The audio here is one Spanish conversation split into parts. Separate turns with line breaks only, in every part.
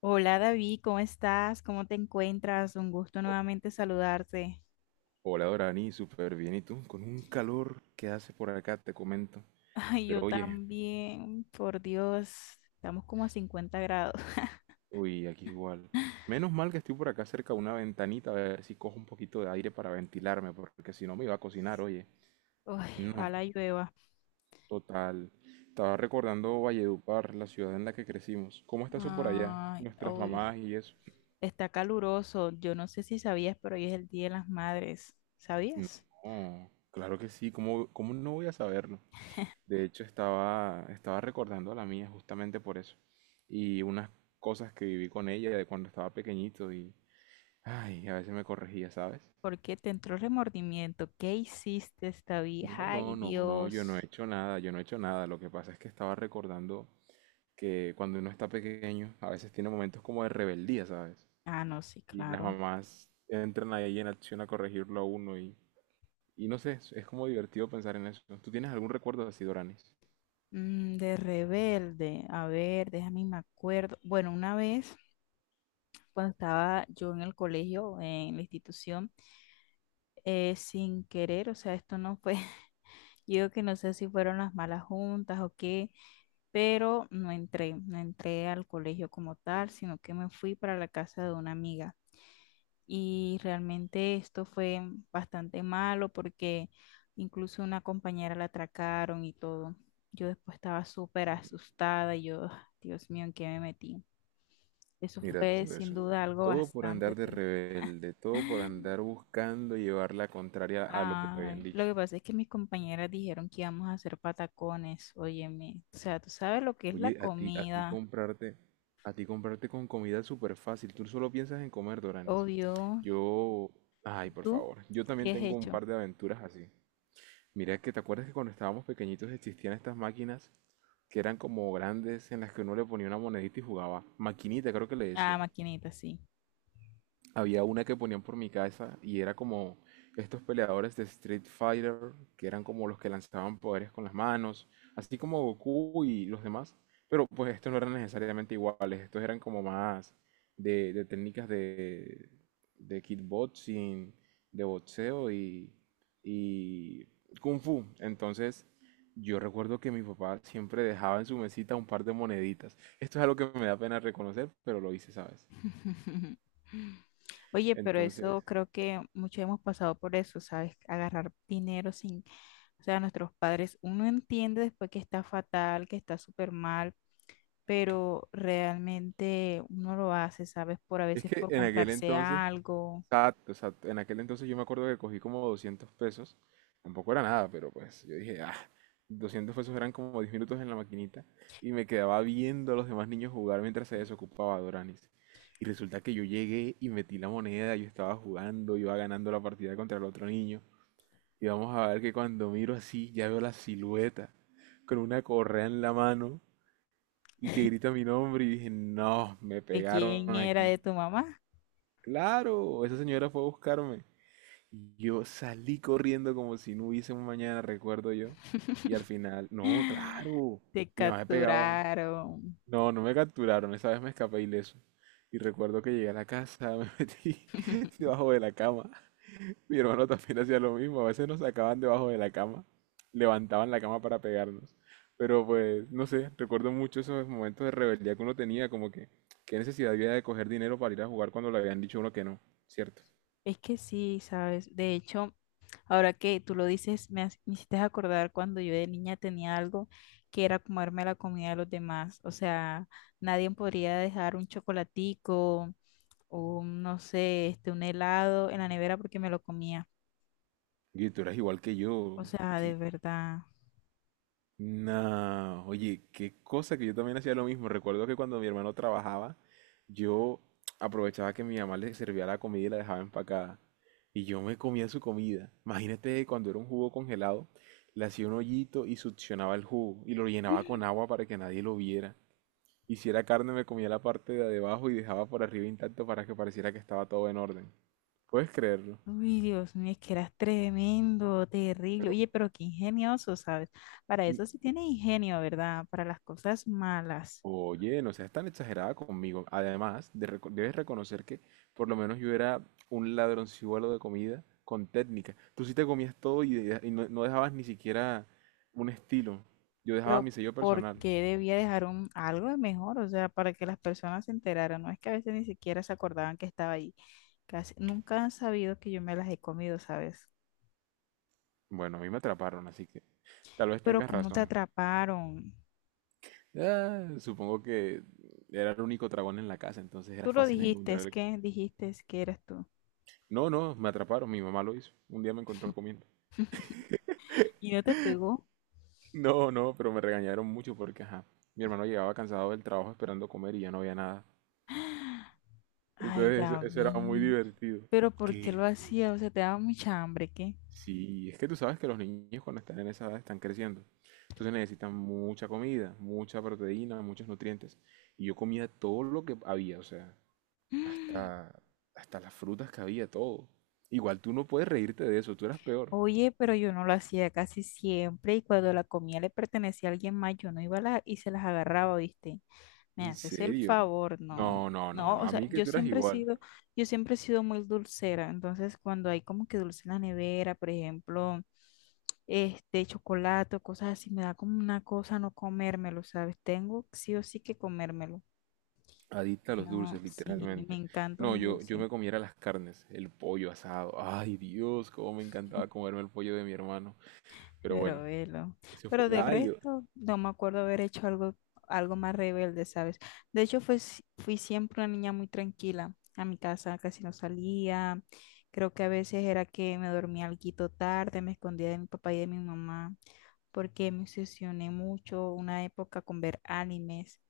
Hola David, ¿cómo estás? ¿Cómo te encuentras? Un gusto nuevamente saludarte.
Hola Dorani, súper bien. ¿Y tú? Con un calor que hace por acá, te comento.
Ay, yo
Pero oye,
también, por Dios, estamos como a 50 grados.
uy, aquí es igual. Menos mal que estoy por acá cerca de una ventanita, a ver si cojo un poquito de aire para ventilarme, porque si no me iba a cocinar, oye.
Ay,
No,
ojalá llueva.
total. Estaba recordando Valledupar, la ciudad en la que crecimos. ¿Cómo está eso por allá?
Ay,
Nuestras
uy,
mamás y eso.
está caluroso. Yo no sé si sabías, pero hoy es el Día de las Madres. ¿Sabías?
No, claro que sí, ¿cómo no voy a saberlo? De hecho, estaba recordando a la mía justamente por eso. Y unas cosas que viví con ella de cuando estaba pequeñito y, ay, a veces me corregía, ¿sabes?
¿Por qué te entró remordimiento? ¿Qué hiciste, David?
No,
Ay,
no, no, no, yo no he
Dios.
hecho nada, yo no he hecho nada. Lo que pasa es que estaba recordando que cuando uno está pequeño, a veces tiene momentos como de rebeldía, ¿sabes?
Ah, no, sí,
Y las
claro.
mamás entran ahí en acción a corregirlo a uno y no sé, es como divertido pensar en eso. ¿Tú tienes algún recuerdo así, Doranis?
Mm, de rebelde. A ver, déjame me acuerdo. Bueno, una vez, cuando estaba yo en el colegio, en la institución, sin querer, o sea, esto no fue, yo que no sé si fueron las malas juntas o qué, pero no entré al colegio como tal, sino que me fui para la casa de una amiga. Y realmente esto fue bastante malo porque incluso una compañera la atracaron y todo. Yo después estaba súper asustada y yo, "Ah, Dios mío, ¿en qué me metí? Eso
Mira
fue
todo
sin
eso.
duda algo
Todo por andar
bastante...
de rebelde, todo por andar buscando llevar la contraria a lo que te habían
Ay, lo
dicho.
que pasa es que mis compañeras dijeron que íbamos a hacer patacones, óyeme. O sea, tú sabes lo que es la
Oye,
comida,
a ti comprarte con comida es súper fácil. Tú solo piensas en comer, Doranis.
obvio.
Yo, ay, por
¿Tú
favor. Yo también
qué has
tengo un
hecho?
par de aventuras así. Mira que te acuerdas que cuando estábamos pequeñitos existían estas máquinas que eran como grandes en las que uno le ponía una monedita y jugaba. Maquinita, creo que le
Ah,
decían.
maquinita, sí.
Había una que ponían por mi casa y era como estos peleadores de Street Fighter, que eran como los que lanzaban poderes con las manos, así como Goku y los demás. Pero pues estos no eran necesariamente iguales, estos eran como más de técnicas de kickboxing, de boxeo y kung fu. Entonces yo recuerdo que mi papá siempre dejaba en su mesita un par de moneditas. Esto es algo que me da pena reconocer, pero lo hice, ¿sabes?
Oye, pero
Entonces...
eso creo que muchos hemos pasado por eso, ¿sabes? Agarrar dinero sin, o sea, nuestros padres, uno entiende después que está fatal, que está súper mal, pero realmente uno lo hace, ¿sabes? Por a
Es
veces
que
por
en aquel
comprarse
entonces,
algo.
exacto, exacto, en aquel entonces yo me acuerdo que cogí como 200 pesos, tampoco era nada, pero pues yo dije, ah, 200 pesos eran como 10 minutos en la maquinita y me quedaba viendo a los demás niños jugar mientras se desocupaba Doranis. Y resulta que yo llegué y metí la moneda, yo estaba jugando, iba ganando la partida contra el otro niño. Y vamos a ver que cuando miro así, ya veo la silueta con una correa en la mano y que grita mi nombre y dije, no, me
¿De quién
pegaron
era?
aquí.
¿De tu mamá?
Claro, esa señora fue a buscarme. Yo salí corriendo como si no hubiese un mañana, recuerdo yo. Y al final, no, claro,
Te
mi mamá me pegaba.
capturaron.
No, no me capturaron, esa vez me escapé ileso. Y recuerdo que llegué a la casa, me metí debajo de la cama. Mi hermano también hacía lo mismo, a veces nos sacaban debajo de la cama, levantaban la cama para pegarnos. Pero pues, no sé, recuerdo mucho esos momentos de rebeldía que uno tenía, como que qué necesidad había de coger dinero para ir a jugar cuando le habían dicho a uno que no, ¿cierto?
Es que sí, ¿sabes? De hecho, ahora que tú lo dices, me hiciste acordar cuando yo de niña tenía algo que era comerme la comida de los demás. O sea, nadie podría dejar un chocolatico o un, no sé, un helado en la nevera porque me lo comía.
Oye, tú eras igual que
O
yo.
sea, de
Que...
verdad.
Nah, oye, qué cosa que yo también hacía lo mismo. Recuerdo que cuando mi hermano trabajaba, yo aprovechaba que mi mamá le servía la comida y la dejaba empacada. Y yo me comía su comida. Imagínate cuando era un jugo congelado, le hacía un hoyito y succionaba el jugo y lo llenaba con agua para que nadie lo viera. Y si era carne, me comía la parte de abajo y dejaba por arriba intacto para que pareciera que estaba todo en orden. ¿Puedes creerlo?
Uy, Dios mío, es que eras tremendo, terrible.
Pero
Oye, pero qué ingenioso, ¿sabes? Para eso sí tiene ingenio, ¿verdad? Para las cosas malas.
oye, no seas tan exagerada conmigo. Además, debes reconocer que por lo menos yo era un ladronzuelo de comida con técnica. Tú sí te comías todo y, y no, no dejabas ni siquiera un estilo. Yo dejaba mi
Pero
sello
¿por
personal.
qué debía dejar un, algo de mejor? O sea, para que las personas se enteraran. No es que a veces ni siquiera se acordaban que estaba ahí. Casi nunca han sabido que yo me las he comido, ¿sabes?
Bueno, a mí me atraparon, así que tal vez
Pero
tengas
¿cómo te
razón.
atraparon?
Ah, supongo que era el único dragón en la casa, entonces era
Tú lo
fácil encontrar el-
dijiste es que eras tú.
No, no, me atraparon, mi mamá lo hizo. Un día me encontró comiendo.
¿Y no te pegó?
No, no, pero me regañaron mucho porque, ajá, mi hermano llegaba cansado del trabajo esperando comer y ya no había nada.
Ay,
Entonces eso era muy
David.
divertido.
Pero ¿por qué lo
¿Qué?
hacía? O sea, te daba mucha hambre, ¿qué?
Sí, es que tú sabes que los niños cuando están en esa edad están creciendo. Entonces necesitan mucha comida, mucha proteína, muchos nutrientes. Y yo comía todo lo que había, o sea, hasta, hasta las frutas que había, todo. Igual tú no puedes reírte de eso, tú eras peor.
Oye, pero yo no lo hacía casi siempre y cuando la comida le pertenecía a alguien más, yo no iba a la, y se las agarraba, ¿viste? Me
¿En
haces el
serio?
favor, no,
No, no, no,
no,
no.
o
A
sea,
mí que tú eras igual.
yo siempre he sido muy dulcera, entonces cuando hay como que dulce en la nevera, por ejemplo, chocolate o cosas así, me da como una cosa no comérmelo, ¿sabes? Tengo sí o sí que comérmelo,
Adicta
si
a los
no,
dulces,
sí, me
literalmente.
encanta
No,
un
yo
dulce.
me comiera las carnes, el pollo asado. Ay, Dios, cómo me encantaba comerme el pollo de mi hermano. Pero
Pero
bueno,
velo.
eso fue.
Pero del
Ay, yo...
resto, no me acuerdo haber hecho algo, algo más rebelde, ¿sabes? De hecho, fue, si- fui siempre una niña muy tranquila. A mi casa casi no salía. Creo que a veces era que me dormía alguito tarde, me escondía de mi papá y de mi mamá, porque me obsesioné mucho una época con ver animes.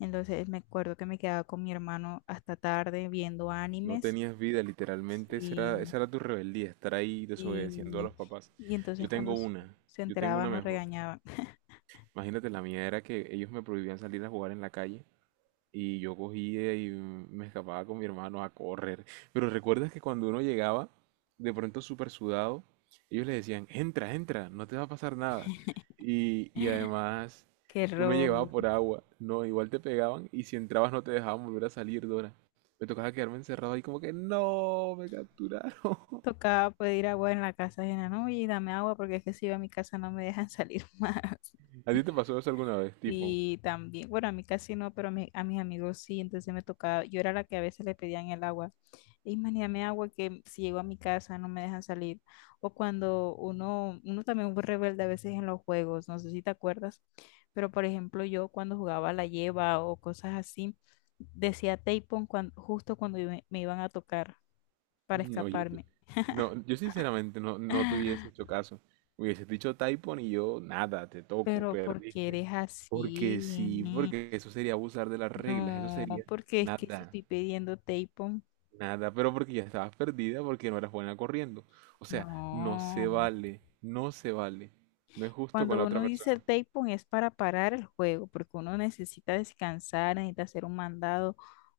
Entonces me acuerdo que me quedaba con mi hermano hasta tarde viendo
no
animes.
tenías vida, literalmente. Esa era,
Sí,
esa era tu rebeldía, estar ahí desobedeciendo a
sí.
los papás.
Y
Yo
entonces cuando
tengo una,
se
yo tengo una
enteraban, nos
mejor.
regañaban.
Imagínate, la mía era que ellos me prohibían salir a jugar en la calle. Y yo cogía y me escapaba con mi hermano a correr. Pero recuerdas que cuando uno llegaba, de pronto súper sudado, ellos le decían, entra, entra, no te va a pasar nada. Y además,
Qué
uno
error.
llegaba por agua, no, igual te pegaban y si entrabas no te dejaban volver a salir, Dora. Me tocaba quedarme encerrado ahí como que, no, me capturaron.
Tocaba pedir agua en la casa ajena, ¿no? Oye, dame agua porque es que si yo a mi casa no me dejan salir más.
¿A ti te pasó eso alguna vez, tipo?
Y también, bueno, a mí casi no, pero a mis amigos sí, entonces me tocaba, yo era la que a veces le pedían el agua. Y man, dame agua que si llego a mi casa no me dejan salir. O cuando uno también fue rebelde a veces en los juegos, no sé si te acuerdas, pero por ejemplo yo cuando jugaba a la lleva o cosas así, decía tapón cuando, justo cuando me iban a tocar para
No, oye,
escaparme.
no, yo sinceramente no, no te hubiese hecho caso. Hubieses dicho Typhon y yo, nada, te toco,
¿Pero porque
perdiste.
eres así?
Porque sí, porque eso sería abusar de las reglas, eso
No,
sería
porque es que si
nada,
estoy pidiendo tapón,
nada, pero porque ya estabas perdida, porque no eras buena corriendo. O sea,
no.
no se vale. No es justo con
Cuando
la
uno
otra
dice
persona.
el tapón es para parar el juego, porque uno necesita descansar, necesita hacer un mandado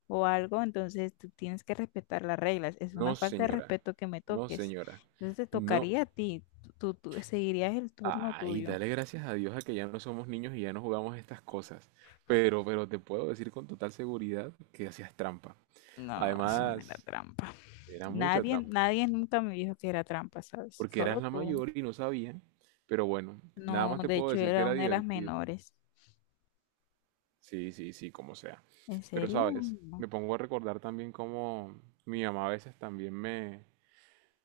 o algo, entonces tú tienes que respetar las reglas. Es una
No,
falta de
señora,
respeto que me
no,
toques.
señora.
Entonces te
No,
tocaría a ti, tú seguirías el turno
ay,
tuyo.
dale gracias a Dios a que ya no somos niños y ya no jugamos estas cosas. Pero te puedo decir con total seguridad que hacías trampa.
No, eso no era
Además,
trampa.
era mucha
Nadie,
trampa,
nadie nunca me dijo que era trampa, ¿sabes?
porque eras
Solo
la
tú.
mayor y no sabían. Pero bueno, nada
No,
más te
de
puedo
hecho
decir que
era
era
una de las
divertido.
menores.
Sí, sí, sí, como sea.
¿En
Pero
serio?
sabes,
No.
me pongo a recordar también cómo mi mamá a veces también me...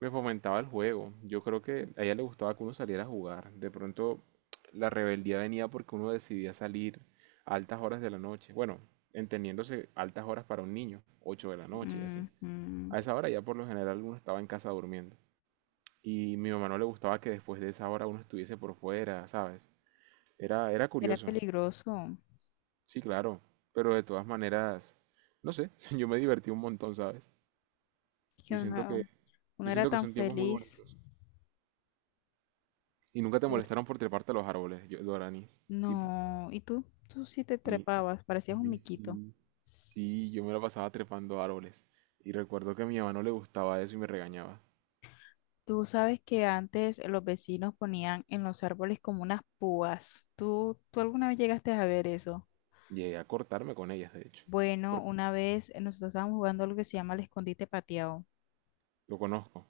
Me fomentaba el juego. Yo creo que a ella le gustaba que uno saliera a jugar. De pronto la rebeldía venía porque uno decidía salir a altas horas de la noche. Bueno, entendiéndose altas horas para un niño, 8 de la noche y así.
Ujú.
A esa hora ya por lo general uno estaba en casa durmiendo. Y mi mamá no le gustaba que después de esa hora uno estuviese por fuera, ¿sabes? Era
Era
curioso.
peligroso.
Sí, claro. Pero de todas maneras, no sé, yo me divertí un montón, ¿sabes?
Que
Yo siento que,
uno, uno
yo
era
siento que
tan
son tiempos muy
feliz.
bonitos. Y nunca te
¿Cierto?
molestaron por treparte a los árboles, yo, Doranis. Tipo,
No, y tú sí te
mi,
trepabas, parecías un
mi
miquito.
sí. Sí, yo me la pasaba trepando a árboles. Y recuerdo que a mi mamá no le gustaba eso y me regañaba.
Tú sabes que antes los vecinos ponían en los árboles como unas púas. Tú alguna vez llegaste a ver eso?
Llegué a cortarme con ellas, de hecho.
Bueno,
Porque
una vez nosotros estábamos jugando algo que se llama el escondite pateado,
lo conozco.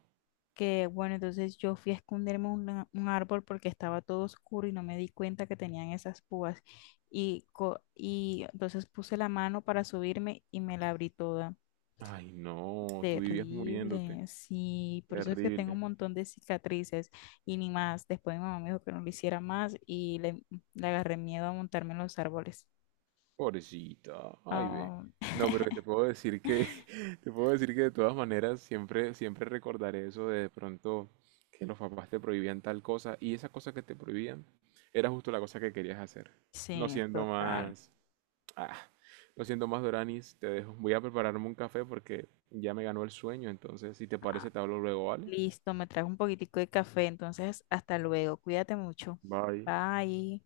que bueno, entonces yo fui a esconderme en un árbol porque estaba todo oscuro y no me di cuenta que tenían esas púas. Y entonces puse la mano para subirme y me la abrí toda.
Ay, no, tú vivías muriéndote.
Terrible, sí, por eso es que tengo
Terrible.
un montón de cicatrices y ni más. Después mi mamá me dijo que no lo hiciera más le agarré miedo a montarme en los árboles.
Pobrecita, ay ve.
Ah,
No, pero te puedo decir que, te puedo decir que de todas maneras siempre, siempre recordaré eso de pronto que los papás te prohibían tal cosa y esa cosa que te prohibían era justo la cosa que querías hacer. No
sí,
siendo
total.
más, ah, no siendo más Doranis, te dejo. Voy a prepararme un café porque ya me ganó el sueño, entonces si te
Ah,
parece te hablo luego, ¿vale?
listo, me trajo un poquitico de café, entonces hasta luego, cuídate mucho.
Bye.
Bye.